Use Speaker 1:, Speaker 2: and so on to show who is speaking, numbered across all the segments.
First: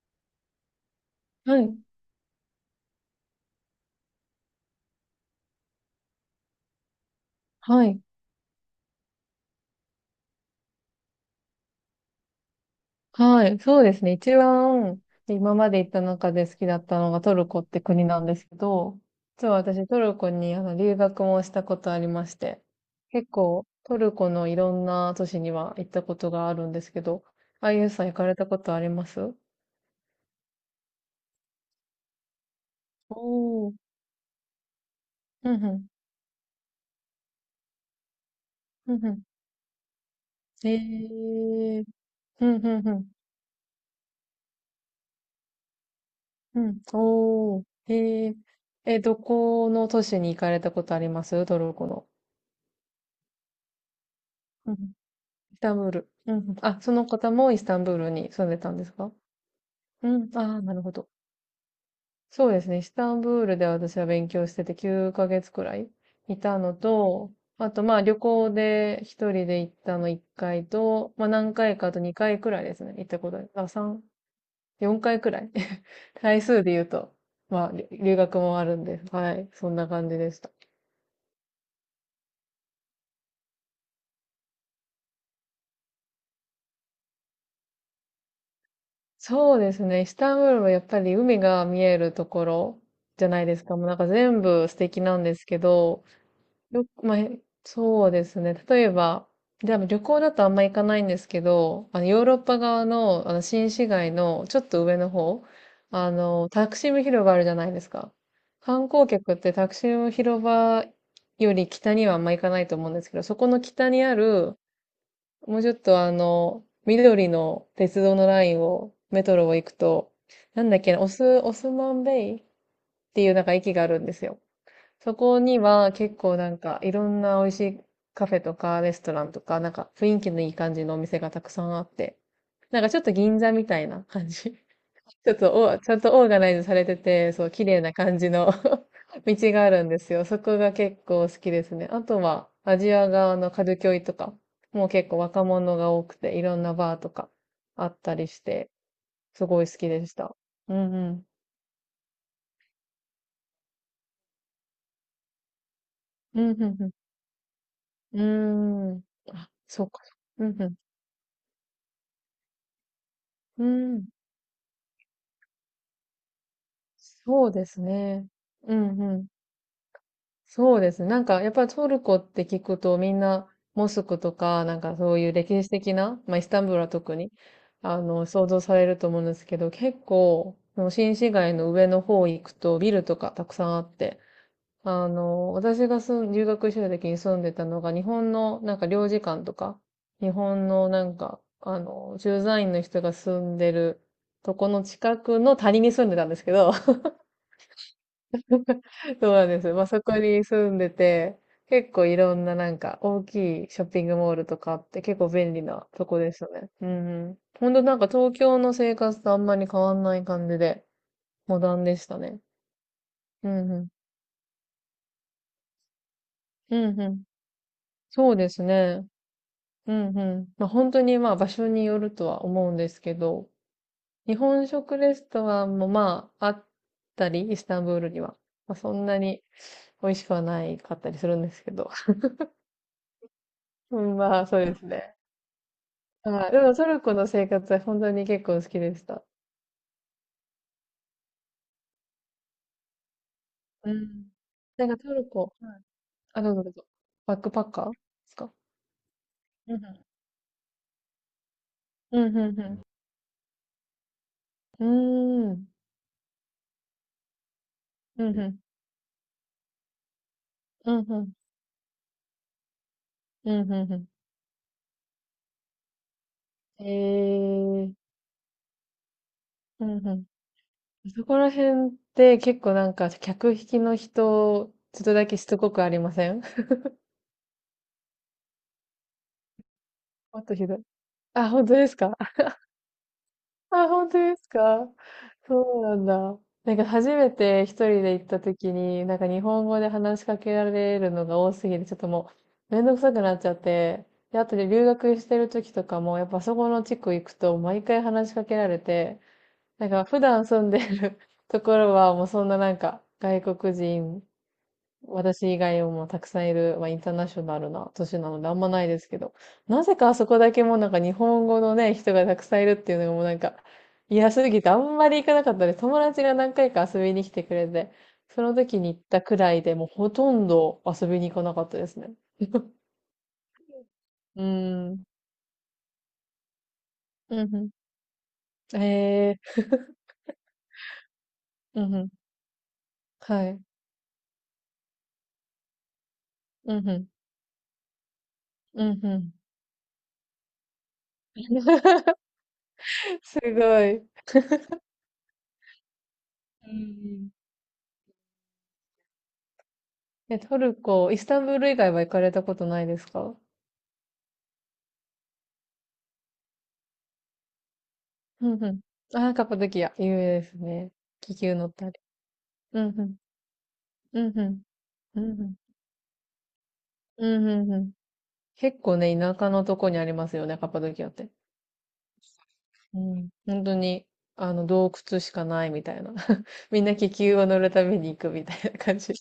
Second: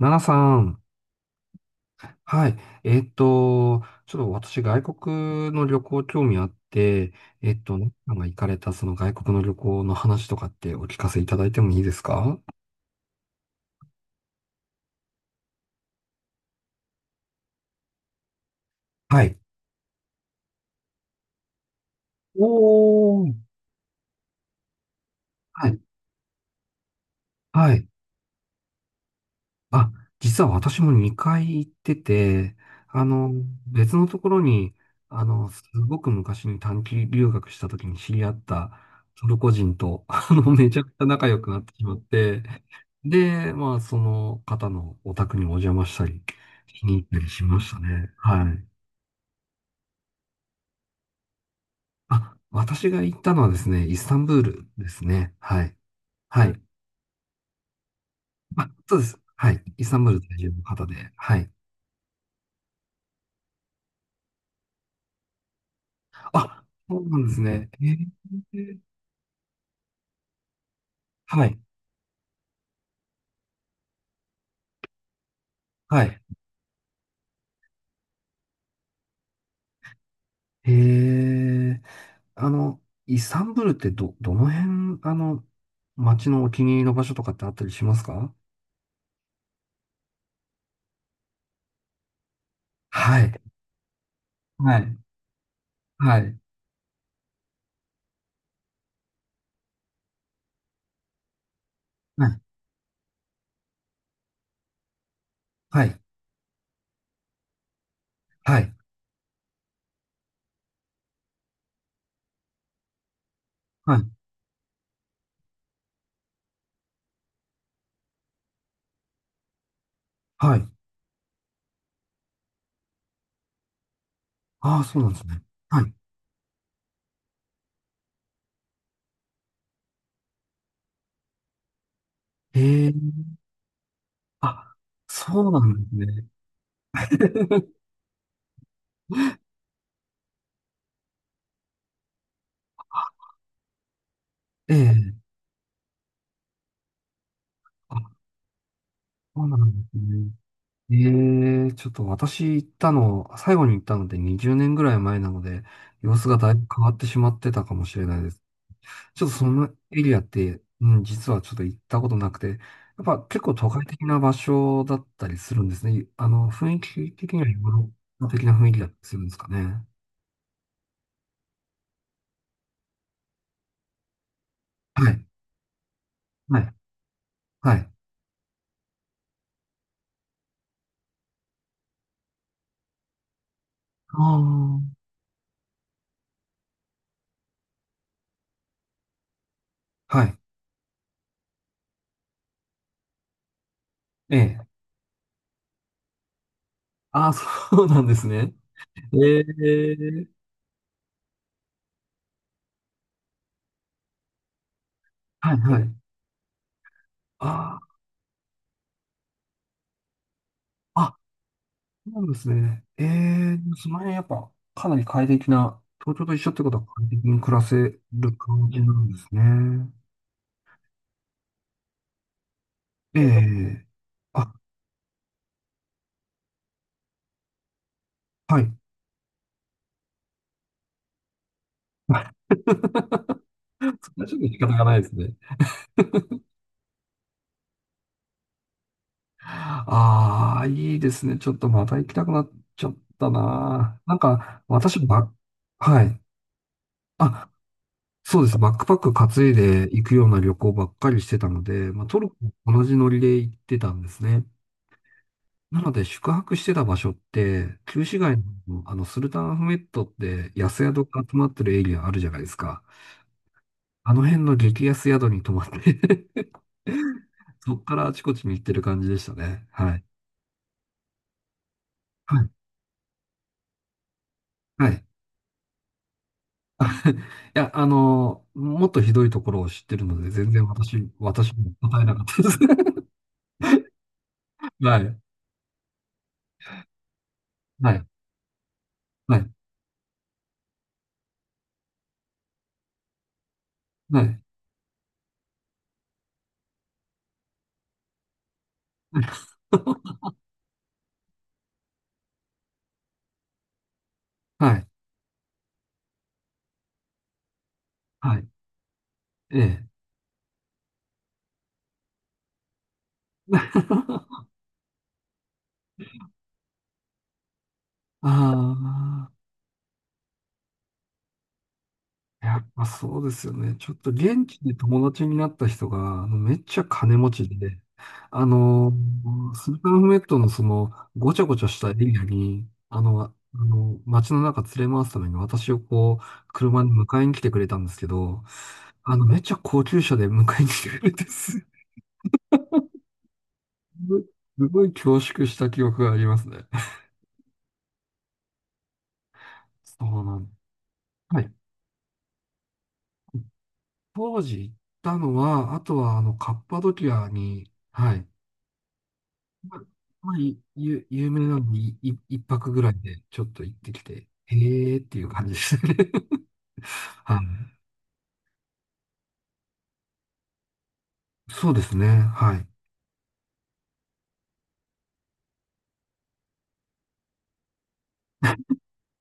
Speaker 1: ナナさん。
Speaker 2: はい、
Speaker 1: はい。えっと、ちょっと私、外国の旅行興味あって、
Speaker 2: は
Speaker 1: ナナ
Speaker 2: い、
Speaker 1: さんが行かれたその外国の旅行の話とかってお聞かせいただいてもいいですか？
Speaker 2: はい、そうですね。一番今まで行った中で好きだったのがトルコって国なんですけど、
Speaker 1: はい。
Speaker 2: 実は私トルコに留学もしたことありまして、
Speaker 1: お
Speaker 2: 結
Speaker 1: ー。
Speaker 2: 構トルコのいろんな都市に
Speaker 1: は
Speaker 2: は
Speaker 1: い。
Speaker 2: 行ったことがあるんですけど、あ
Speaker 1: は
Speaker 2: ゆ
Speaker 1: い。
Speaker 2: うさん行かれたことあります？
Speaker 1: あ、実は私も2回行ってて、あの、
Speaker 2: おー、
Speaker 1: 別のところに、
Speaker 2: う
Speaker 1: す
Speaker 2: んうん、
Speaker 1: ごく昔に短期留学した時に知り合った
Speaker 2: うんう
Speaker 1: トルコ人と、
Speaker 2: ん。
Speaker 1: め
Speaker 2: え
Speaker 1: ちゃくちゃ仲良くなってし
Speaker 2: ー、
Speaker 1: まって、
Speaker 2: うんうんうん、
Speaker 1: で、まあ、その方のお宅にお邪魔したり、
Speaker 2: うん、
Speaker 1: しに行ったりしま
Speaker 2: おー、
Speaker 1: した
Speaker 2: え
Speaker 1: ね。
Speaker 2: ー、
Speaker 1: はい。
Speaker 2: え、どこの都市に行かれたことあります？トルコの。
Speaker 1: あ、私が行ったのはですね、イスタンブールですね。
Speaker 2: イス
Speaker 1: は
Speaker 2: タ
Speaker 1: い。
Speaker 2: ンブール。うんう
Speaker 1: は
Speaker 2: ん。
Speaker 1: い。
Speaker 2: あ、その方もイスタンブールに住んで
Speaker 1: あ、
Speaker 2: たんです
Speaker 1: そうで
Speaker 2: か？
Speaker 1: す。はい。イスタン
Speaker 2: う
Speaker 1: ブール在
Speaker 2: ん。あ
Speaker 1: 住の
Speaker 2: あ、なる
Speaker 1: 方
Speaker 2: ほ
Speaker 1: で。
Speaker 2: ど。
Speaker 1: はい。
Speaker 2: そうですね。イスタンブールで私は勉強してて9ヶ月くらいいた
Speaker 1: あ、
Speaker 2: の
Speaker 1: そうなん
Speaker 2: と、
Speaker 1: ですね。
Speaker 2: あと
Speaker 1: え
Speaker 2: まあ旅行
Speaker 1: ー
Speaker 2: で一人で行ったの1回と、まあ
Speaker 1: は
Speaker 2: 何
Speaker 1: い。
Speaker 2: 回かあと2回くらいですね。行ったことある。あ、3、4回くらい。
Speaker 1: は い。
Speaker 2: 回数で言うと、まあり留学もあるんで、はい。そんな感じでした。
Speaker 1: へえ。あの、イスタンブールってどの辺、街のお気に入りの場所とかってあったりしますか？
Speaker 2: そうですね。イスタンブールはやっぱり海が見えるところ
Speaker 1: は
Speaker 2: じゃ
Speaker 1: い。
Speaker 2: ないですか。もうなんか全部素
Speaker 1: はい。
Speaker 2: 敵なんですけど、
Speaker 1: はい。
Speaker 2: よく、まあ、へそうですね。例えば、で旅行だとあんま行かないんですけど、ヨー
Speaker 1: は
Speaker 2: ロッ
Speaker 1: い。
Speaker 2: パ側の、新市街のちょっと上の方、
Speaker 1: はい。
Speaker 2: タクシム広場あるじゃないですか。
Speaker 1: はい。
Speaker 2: 観光客ってタクシム広場より北にはあんま行かないと思うんですけど、そこの北
Speaker 1: は
Speaker 2: に
Speaker 1: い。
Speaker 2: あるもうちょっと緑の鉄道のラインを、メトロを行くと、
Speaker 1: は
Speaker 2: な
Speaker 1: い。
Speaker 2: んだっけな、オスマンベイっていうなんか駅があるんですよ。
Speaker 1: ああ、そうなん
Speaker 2: そ
Speaker 1: です
Speaker 2: こ
Speaker 1: ね。
Speaker 2: に
Speaker 1: は
Speaker 2: は
Speaker 1: い。
Speaker 2: 結構なんかいろんな美味しいカフェとかレストランとか、なんか雰囲気のいい感じのお店がたくさんあって、
Speaker 1: へ
Speaker 2: なんかちょっ
Speaker 1: え。
Speaker 2: と銀座みたいな感じ。
Speaker 1: あ、
Speaker 2: ちょっ
Speaker 1: そう
Speaker 2: と
Speaker 1: なん
Speaker 2: お、
Speaker 1: で
Speaker 2: ちゃ
Speaker 1: す
Speaker 2: んと
Speaker 1: ね。
Speaker 2: オーガナイズされてて、そう、綺 麗な感じの 道があるんですよ。そこが結構好きですね。あとは、アジア側のカルキョイとか、
Speaker 1: え
Speaker 2: もう結構
Speaker 1: え。
Speaker 2: 若者が多くて、いろんなバーとかあった
Speaker 1: あ、
Speaker 2: りして、
Speaker 1: そ
Speaker 2: す
Speaker 1: うな
Speaker 2: ご
Speaker 1: ん
Speaker 2: い好
Speaker 1: で
Speaker 2: き
Speaker 1: す
Speaker 2: でし
Speaker 1: ね。
Speaker 2: た。うんうん。
Speaker 1: ええ、ちょっと私行ったの、最後に行ったので20年ぐらい前なので、様子が
Speaker 2: う
Speaker 1: だ
Speaker 2: ん
Speaker 1: いぶ
Speaker 2: う
Speaker 1: 変
Speaker 2: ん
Speaker 1: わってしまってたかもしれない
Speaker 2: う
Speaker 1: です。
Speaker 2: ん。う
Speaker 1: ちょっ
Speaker 2: ーん。
Speaker 1: とそ
Speaker 2: あ、
Speaker 1: の
Speaker 2: そうか。
Speaker 1: エリアっ
Speaker 2: う
Speaker 1: て、
Speaker 2: んう
Speaker 1: うん、実はちょっと行ったことなくて、やっぱ
Speaker 2: ん。
Speaker 1: 結構
Speaker 2: う
Speaker 1: 都会
Speaker 2: ー
Speaker 1: 的
Speaker 2: ん。
Speaker 1: な場所だったりするんですね。雰囲気的に
Speaker 2: そ
Speaker 1: は
Speaker 2: う
Speaker 1: ヨー
Speaker 2: です
Speaker 1: ロッパ
Speaker 2: ね。
Speaker 1: 的な雰囲
Speaker 2: う
Speaker 1: 気だっ
Speaker 2: ん
Speaker 1: たり
Speaker 2: う
Speaker 1: するん
Speaker 2: ん。
Speaker 1: ですかね？
Speaker 2: そうですね。なんか、やっぱりトルコって聞くと、みんな、モスクとか、なんか
Speaker 1: は
Speaker 2: そう
Speaker 1: い。
Speaker 2: いう歴史的な、まあ、イス
Speaker 1: は
Speaker 2: タンブ
Speaker 1: い。
Speaker 2: ールは特に、
Speaker 1: はい。
Speaker 2: 想像されると思うんですけど、結構、その新市街の上の方行くと、ビルとかたくさんあって、
Speaker 1: あ
Speaker 2: 私が留学してた時に住んでたのが、日本の、なんか領事館とか、
Speaker 1: あ。は
Speaker 2: 日
Speaker 1: い。
Speaker 2: 本の、なんか、駐在員の人が住んでる
Speaker 1: え
Speaker 2: と
Speaker 1: え。
Speaker 2: この近くの谷に住んでたんですけど、
Speaker 1: ああ、そうなんですね。
Speaker 2: そう
Speaker 1: え
Speaker 2: なんです。まあ、そこ
Speaker 1: え。
Speaker 2: に住んでて、結構いろんななんか大きいショッピングモールとかあって結構便
Speaker 1: はい、
Speaker 2: 利
Speaker 1: は
Speaker 2: な
Speaker 1: い。
Speaker 2: とこでしたね。うんうん。ほん
Speaker 1: あ
Speaker 2: となんか東京の生活とあんまり変わんない感じで、
Speaker 1: あ、あ、
Speaker 2: モダンでし
Speaker 1: そう
Speaker 2: た
Speaker 1: なんで
Speaker 2: ね。
Speaker 1: すね。え
Speaker 2: う
Speaker 1: え、
Speaker 2: んうん。
Speaker 1: その辺やっぱかなり快適な、東京と一緒ってことは
Speaker 2: うんう
Speaker 1: 快
Speaker 2: ん。
Speaker 1: 適に暮らせる
Speaker 2: そうです
Speaker 1: 感じな
Speaker 2: ね。
Speaker 1: んですね。
Speaker 2: うんうん。まあ、本当にまあ場所によるとは思うんですけ
Speaker 1: え
Speaker 2: ど、
Speaker 1: え。
Speaker 2: 日
Speaker 1: あ、
Speaker 2: 本食レストランもまああったり、イスタンブールには。
Speaker 1: はい。
Speaker 2: まあ、そんなに美味しくはないかったりするんですけど。
Speaker 1: それ
Speaker 2: うん、
Speaker 1: はちょっ
Speaker 2: まあ
Speaker 1: と仕
Speaker 2: そう
Speaker 1: 方
Speaker 2: で
Speaker 1: が
Speaker 2: す
Speaker 1: ないです
Speaker 2: ね。
Speaker 1: ね。
Speaker 2: はい。でもトルコの生活は本当に結構好きでした。
Speaker 1: ああ、いいですね。ちょっとまた行きたくなっちゃった
Speaker 2: う
Speaker 1: な。なん
Speaker 2: ん。
Speaker 1: か、
Speaker 2: なんかトルコ、はい。
Speaker 1: はい。
Speaker 2: あ、どうぞどうぞ。バッ
Speaker 1: あ、
Speaker 2: クパッカーです
Speaker 1: そう
Speaker 2: か？
Speaker 1: です。バックパック担い
Speaker 2: う
Speaker 1: で
Speaker 2: んう
Speaker 1: 行くような旅行ばっかりしてたので、まあ、ト
Speaker 2: ん、
Speaker 1: ル
Speaker 2: う
Speaker 1: コ
Speaker 2: ん、
Speaker 1: も
Speaker 2: う
Speaker 1: 同じノリで行ってたんですね。
Speaker 2: んうん。うーん。
Speaker 1: なので、宿泊してた場所って、旧市
Speaker 2: う
Speaker 1: 街
Speaker 2: ん、うん。
Speaker 1: の、スルタンアフメットって安
Speaker 2: う
Speaker 1: 宿
Speaker 2: ん、う
Speaker 1: が
Speaker 2: ん。
Speaker 1: 集まってるエリアあるじゃないですか。
Speaker 2: うん、うん。う
Speaker 1: あの辺の激安宿に泊まって
Speaker 2: ん。
Speaker 1: そ
Speaker 2: え
Speaker 1: っか
Speaker 2: ー。
Speaker 1: らあちこちに行ってる感じでしたね。
Speaker 2: う
Speaker 1: はい。
Speaker 2: ん、うん。そこら辺っ
Speaker 1: は
Speaker 2: て
Speaker 1: い。
Speaker 2: 結構なんか客引きの人、
Speaker 1: は
Speaker 2: ちょっ
Speaker 1: い
Speaker 2: とだけしつこくありません？
Speaker 1: いや、もっとひどいところを知ってるので、
Speaker 2: もっ
Speaker 1: 全
Speaker 2: と
Speaker 1: 然
Speaker 2: ひどい。あ、
Speaker 1: 私
Speaker 2: 本
Speaker 1: も
Speaker 2: 当です
Speaker 1: 答えな
Speaker 2: か？
Speaker 1: かったです。
Speaker 2: あ、本当ですか？
Speaker 1: はい。
Speaker 2: そうなんだ。なんか初めて一
Speaker 1: は
Speaker 2: 人
Speaker 1: い。
Speaker 2: で行った時に、なんか
Speaker 1: は
Speaker 2: 日
Speaker 1: い。
Speaker 2: 本語で話しかけられるのが多すぎて、ちょっともうめんどくさくなっちゃって、
Speaker 1: は
Speaker 2: で、
Speaker 1: い。
Speaker 2: あとで留学してる時とかも、やっぱそこの地区行くと毎回話しかけられて、なんか普 段住んでる ところはもうそんななんか外国人
Speaker 1: はい。
Speaker 2: 私以外もたくさんいる、まあ、インターナショナルな都市な
Speaker 1: は
Speaker 2: の
Speaker 1: い。
Speaker 2: であんまないですけど、
Speaker 1: え
Speaker 2: な
Speaker 1: え。
Speaker 2: ぜかあそこだけもうなんか日本語のね、人がたくさんいるっていうのがもうなんか嫌す ぎてあんまり行かなかったです。友達が何回か遊びに来てくれて、
Speaker 1: あ
Speaker 2: その時に行ったく
Speaker 1: あ。
Speaker 2: らいでもうほとんど遊びに行かなかったですね。
Speaker 1: やっぱそうですよね。ちょっと
Speaker 2: うー
Speaker 1: 現地で
Speaker 2: ん。
Speaker 1: 友達になった人が、あのめっちゃ金持
Speaker 2: う
Speaker 1: ち
Speaker 2: んう
Speaker 1: で、あ
Speaker 2: ん。
Speaker 1: の、
Speaker 2: え
Speaker 1: スルタンフメットのその、ごちゃごちゃし
Speaker 2: ー、う
Speaker 1: たエ
Speaker 2: んうん。
Speaker 1: リアに、
Speaker 2: はい。
Speaker 1: 街の中連れ回すために私をこう、
Speaker 2: う
Speaker 1: 車
Speaker 2: ん
Speaker 1: で
Speaker 2: うん。
Speaker 1: 迎えに来てくれたんですけど、
Speaker 2: うんうん。
Speaker 1: めっちゃ高級車で迎えに来てくれて
Speaker 2: すごい。うん
Speaker 1: ごい、すごい恐縮した記憶がありますね。
Speaker 2: うん。
Speaker 1: そうな
Speaker 2: え、
Speaker 1: ん、
Speaker 2: トルコ、イスタ
Speaker 1: は
Speaker 2: ンブ
Speaker 1: い。
Speaker 2: ール以外は行かれたことないですか？
Speaker 1: 当時行ったのは、あとはあの、カッパドキアに、はい。
Speaker 2: うんうん。ああ、カッパド
Speaker 1: まあ、
Speaker 2: キア、有
Speaker 1: まあ
Speaker 2: 名で
Speaker 1: い
Speaker 2: すね。
Speaker 1: ゆ、有
Speaker 2: 気
Speaker 1: 名
Speaker 2: 球
Speaker 1: な
Speaker 2: 乗
Speaker 1: ん
Speaker 2: っ
Speaker 1: で、
Speaker 2: たり。
Speaker 1: 一泊
Speaker 2: う
Speaker 1: ぐ
Speaker 2: ん
Speaker 1: らい
Speaker 2: うん。
Speaker 1: でちょっと行ってきて、
Speaker 2: うんう
Speaker 1: へ
Speaker 2: ん。
Speaker 1: えーって
Speaker 2: う
Speaker 1: いう
Speaker 2: んう
Speaker 1: 感じ
Speaker 2: ん。
Speaker 1: ですね。
Speaker 2: う
Speaker 1: は
Speaker 2: ん
Speaker 1: い。
Speaker 2: うんうん。結構ね、田舎のとこにありますよね、カッパドキアって。
Speaker 1: そうですね。はい。
Speaker 2: うん。本当に、洞窟しかないみたいな。みんな気球を乗るために行くみたいな感じ。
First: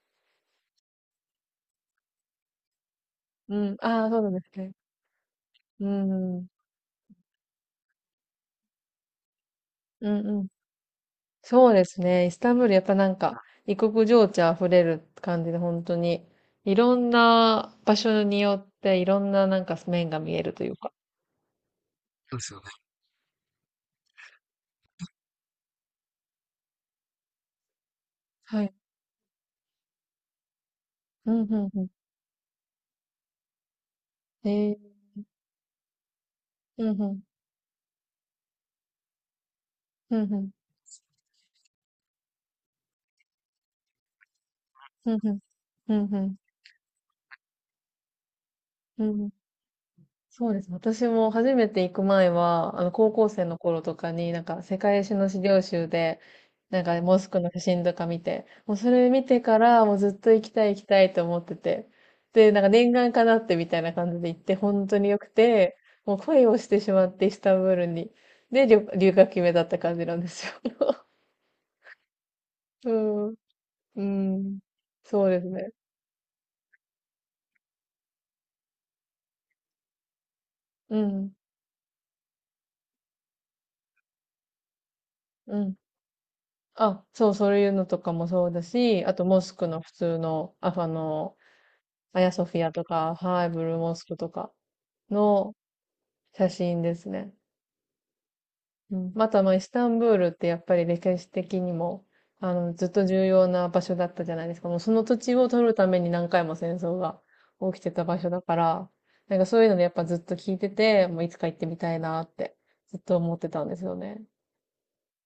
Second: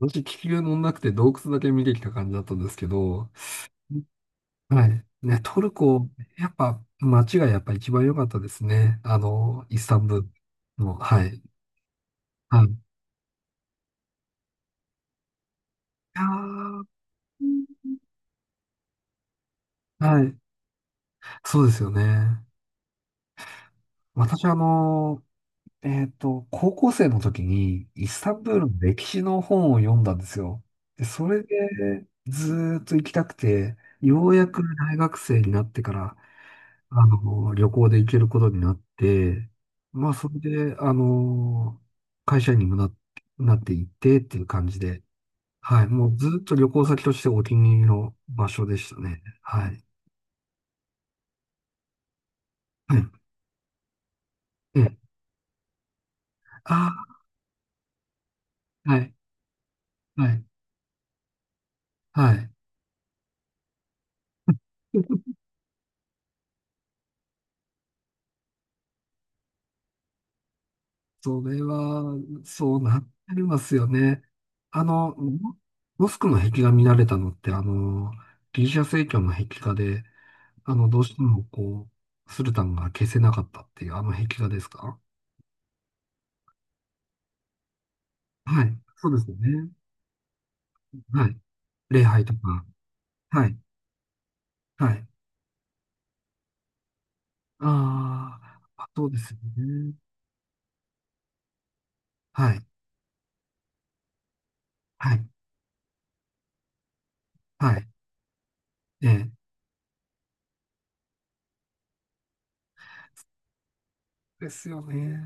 Speaker 1: 私、気球乗んなくて洞窟だけ見てきた感じだったんですけど、
Speaker 2: うん。ああ、そうなんですね。
Speaker 1: はい。ね、トル
Speaker 2: う
Speaker 1: コ、
Speaker 2: ん。う
Speaker 1: や
Speaker 2: ん
Speaker 1: っぱ街がやっぱ一番良かったですね。あの、イスタン
Speaker 2: う
Speaker 1: ブール
Speaker 2: ん。
Speaker 1: の、はい。
Speaker 2: そうですね。イスタン
Speaker 1: は
Speaker 2: ブ
Speaker 1: い。
Speaker 2: ー
Speaker 1: い
Speaker 2: ル、やっぱなんか、異国情緒あふれる感じで、本当
Speaker 1: や
Speaker 2: に、い
Speaker 1: ー
Speaker 2: ろんな場所によって、いろんななんか面が
Speaker 1: は
Speaker 2: 見
Speaker 1: い。
Speaker 2: えるというか。
Speaker 1: そうですよね。私、高校生の時にイスタンブール
Speaker 2: はい。
Speaker 1: の歴史の本を読んだんですよ。で、そ
Speaker 2: うん、
Speaker 1: れ
Speaker 2: うん、うん。
Speaker 1: でずーっと行きたくて、ようや
Speaker 2: へ
Speaker 1: く
Speaker 2: え、
Speaker 1: 大学生になってから、
Speaker 2: うん、うん、
Speaker 1: 旅行で行けることになって、まあ、
Speaker 2: う
Speaker 1: そ
Speaker 2: ん、う
Speaker 1: れ
Speaker 2: ん、
Speaker 1: で、会社員にもな、なっていってっていう感じで、
Speaker 2: うん、うん、
Speaker 1: はい、
Speaker 2: う
Speaker 1: も
Speaker 2: ん、
Speaker 1: う
Speaker 2: う
Speaker 1: ず
Speaker 2: ん
Speaker 1: ーっと旅行先としてお気に入りの場所でした
Speaker 2: うん
Speaker 1: ね。
Speaker 2: うん。
Speaker 1: はい。
Speaker 2: そうです。私も初めて行く前は、
Speaker 1: はい。
Speaker 2: 高校生の頃とかに、なんか、世
Speaker 1: ええ、
Speaker 2: 界史の資料集で、
Speaker 1: あ
Speaker 2: なんか、モスクの写真とか見て、もうそ
Speaker 1: あ、は
Speaker 2: れ
Speaker 1: い、
Speaker 2: 見てから、もうずっ
Speaker 1: は
Speaker 2: と行
Speaker 1: い、
Speaker 2: きたい行きたいと思ってて、で、
Speaker 1: は
Speaker 2: なんか、念願かなってみたいな感じで行って、本当に良く
Speaker 1: い。
Speaker 2: て、もう恋をしてしまって、イスタンブールに。で、留学決めだった感じなんですよ。
Speaker 1: それは、そう
Speaker 2: う
Speaker 1: なっ
Speaker 2: ん、
Speaker 1: てますよ
Speaker 2: う
Speaker 1: ね。
Speaker 2: ん、
Speaker 1: あの、
Speaker 2: そうです
Speaker 1: モ
Speaker 2: ね。
Speaker 1: モスクの壁画見られたのって、ギリシャ正教の壁画で、
Speaker 2: う
Speaker 1: どうして
Speaker 2: ん、
Speaker 1: もスルタンが消せなかったっていう、あの壁画ですか？
Speaker 2: うん。あ、そう、そういうのとかもそうだ
Speaker 1: はい。
Speaker 2: し、
Speaker 1: そう
Speaker 2: あ
Speaker 1: で
Speaker 2: と
Speaker 1: すよ
Speaker 2: モスク
Speaker 1: ね。
Speaker 2: の普通の、
Speaker 1: はい。礼
Speaker 2: ア
Speaker 1: 拝
Speaker 2: ヤ
Speaker 1: と
Speaker 2: ソフ
Speaker 1: か。
Speaker 2: ィアとか、は
Speaker 1: は
Speaker 2: い、
Speaker 1: い。
Speaker 2: ブルーモスクとか
Speaker 1: はい。
Speaker 2: の写真ですね。
Speaker 1: あーあ、
Speaker 2: う
Speaker 1: そう
Speaker 2: ん、
Speaker 1: で
Speaker 2: ま
Speaker 1: すよ
Speaker 2: た、まあ、イスタ
Speaker 1: ね。
Speaker 2: ンブールってやっぱり歴史的にも、
Speaker 1: はい。
Speaker 2: ずっと重要な場所だったじゃないですか。もうその
Speaker 1: は
Speaker 2: 土
Speaker 1: い。
Speaker 2: 地を取るために何回も戦争が
Speaker 1: は
Speaker 2: 起き
Speaker 1: い。
Speaker 2: てた場所だから、
Speaker 1: ええ。
Speaker 2: なんかそういうのでやっぱずっと聞いてて、もういつか行ってみたいなってずっと思ってたんですよね。
Speaker 1: ですよね。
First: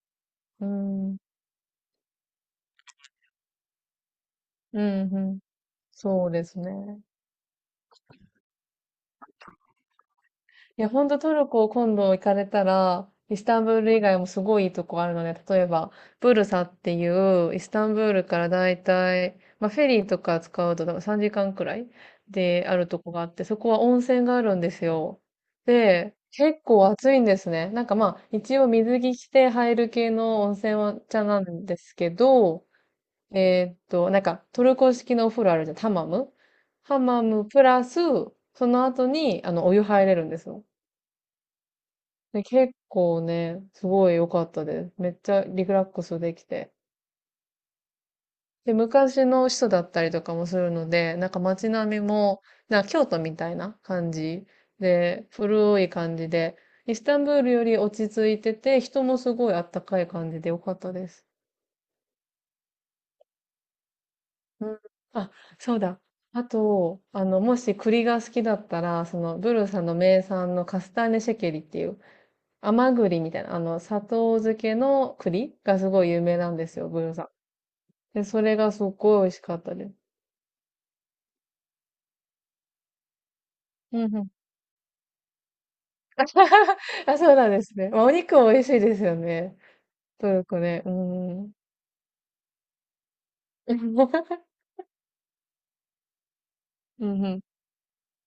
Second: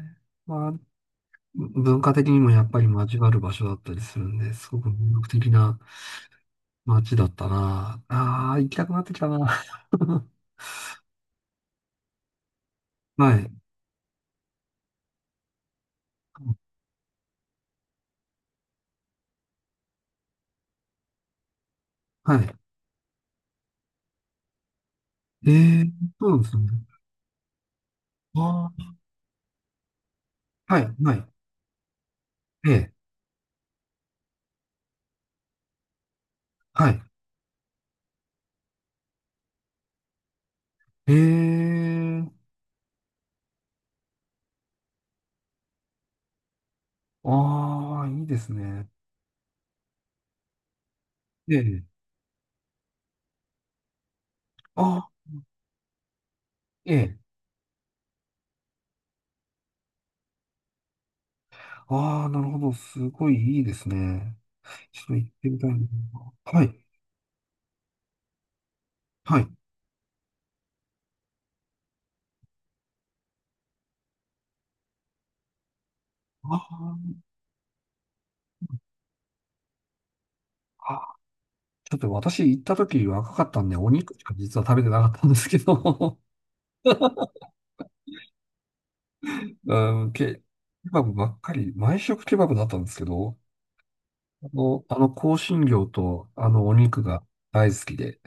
Speaker 2: う
Speaker 1: まあ、
Speaker 2: ん、うん、
Speaker 1: 文化的にもやっぱり交わる場所だったりするんで、すご
Speaker 2: う
Speaker 1: く魅力
Speaker 2: ん。
Speaker 1: 的な
Speaker 2: そうですね。
Speaker 1: 街だったな。ああ、行きたくなってきたな。
Speaker 2: いや、ほんとトルコ今度行かれたら、
Speaker 1: は
Speaker 2: イス
Speaker 1: い。
Speaker 2: タンブール以外もすごいいいとこあるので、例えば、ブルサっていう、イスタンブールからだいたい、まあ、フェリーとか使うとだから3時間くらい
Speaker 1: はい。
Speaker 2: であるとこがあって、そこは温泉があるんですよ。
Speaker 1: えー、
Speaker 2: で、
Speaker 1: そうなんです
Speaker 2: 結
Speaker 1: ね。
Speaker 2: 構暑いんですね。なんかまあ、一応
Speaker 1: あ
Speaker 2: 水着着て入る系の温
Speaker 1: あ、
Speaker 2: 泉
Speaker 1: はい、
Speaker 2: は
Speaker 1: は
Speaker 2: 茶
Speaker 1: い。
Speaker 2: なんですけど、
Speaker 1: ええ、
Speaker 2: なんかトルコ式のお風呂あるじゃん、ハマム。
Speaker 1: は
Speaker 2: ハ
Speaker 1: い。
Speaker 2: マムプラス、その後に、お湯入れるんですよ。
Speaker 1: え
Speaker 2: で、
Speaker 1: ー、
Speaker 2: 結構ね、すごい良かったです。めっちゃリラックスできて。
Speaker 1: ああ、いいです
Speaker 2: で、
Speaker 1: ね。
Speaker 2: 昔の人だったりとかもするので、なんか
Speaker 1: え
Speaker 2: 街
Speaker 1: え、
Speaker 2: 並みも、なんか京都みたいな感じ
Speaker 1: あ
Speaker 2: で、古い感じで、
Speaker 1: え
Speaker 2: イスタ
Speaker 1: え、
Speaker 2: ンブールより落ち着いてて、人もすごいあったかい感じで良かったです。
Speaker 1: ああ、なるほど。すごいいいですね。
Speaker 2: うん。
Speaker 1: ちょっと行っ
Speaker 2: あ、
Speaker 1: てみたい
Speaker 2: そ
Speaker 1: な。
Speaker 2: うだ。あ
Speaker 1: はい、
Speaker 2: と、もし栗が好きだったら、その、
Speaker 1: はい。
Speaker 2: ブルサの名産のカスターネシェケリっていう、甘栗みたいな、砂糖漬けの栗がすごい有名な
Speaker 1: あ
Speaker 2: んで
Speaker 1: ー
Speaker 2: すよ、ブルサ。で、それがすっごい美味しかったです。
Speaker 1: あ、あちょっと私行った時若かったんで、お
Speaker 2: う
Speaker 1: 肉
Speaker 2: んう
Speaker 1: し
Speaker 2: ん。
Speaker 1: か実は食べてなかったんですけど、
Speaker 2: あ、そうなんですね。まあ、お肉も美味しいですよね。
Speaker 1: うん、
Speaker 2: ト
Speaker 1: ケ
Speaker 2: ルコね。う
Speaker 1: バブばっ
Speaker 2: ん。
Speaker 1: かり、毎食ケバブだったんですけど、あの香辛料とあのお肉
Speaker 2: う
Speaker 1: が
Speaker 2: んうん。
Speaker 1: 大好きで、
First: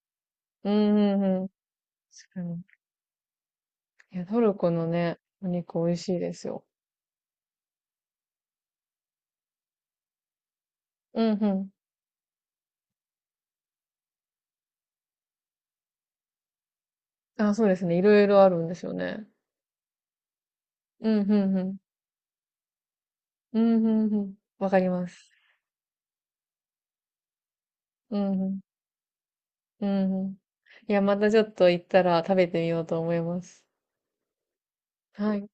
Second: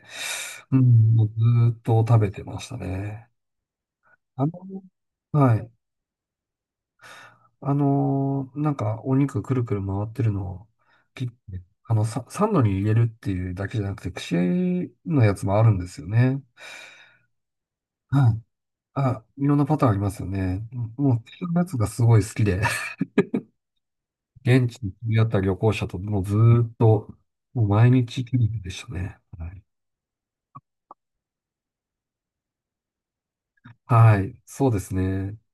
Speaker 2: うん
Speaker 1: うん、
Speaker 2: う
Speaker 1: もうず
Speaker 2: んうん。
Speaker 1: ーっと食べ
Speaker 2: 確か
Speaker 1: てま
Speaker 2: に。
Speaker 1: したね。
Speaker 2: いや、ト
Speaker 1: あ
Speaker 2: ルコ
Speaker 1: の、
Speaker 2: のね、お
Speaker 1: はい。
Speaker 2: 肉美味しいですよ。
Speaker 1: なんかお肉くるくる回ってるのを
Speaker 2: う
Speaker 1: 切っ
Speaker 2: んう
Speaker 1: て、
Speaker 2: ん。
Speaker 1: サンドに入れるっていうだけじゃなくて、串のやつもあるんですよね。
Speaker 2: あ、そうですね。いろい
Speaker 1: はい。
Speaker 2: ろあるんですよ
Speaker 1: あ、
Speaker 2: ね。
Speaker 1: いろんなパターンありますよね。
Speaker 2: う
Speaker 1: も
Speaker 2: ん
Speaker 1: う、
Speaker 2: う
Speaker 1: 串
Speaker 2: ん
Speaker 1: の
Speaker 2: う
Speaker 1: やつ
Speaker 2: ん。
Speaker 1: がすごい好きで、
Speaker 2: うんうんうん。
Speaker 1: 現
Speaker 2: わか
Speaker 1: 地
Speaker 2: り
Speaker 1: に
Speaker 2: ま
Speaker 1: 出会っ
Speaker 2: す。
Speaker 1: た旅行者ともうずーっと、もう毎
Speaker 2: う
Speaker 1: 日切
Speaker 2: んうん。
Speaker 1: りでしたね。はい。
Speaker 2: うんうん。いや、またちょっと行ったら食べてみようと思います。
Speaker 1: はい、そうです
Speaker 2: は
Speaker 1: ね。
Speaker 2: い。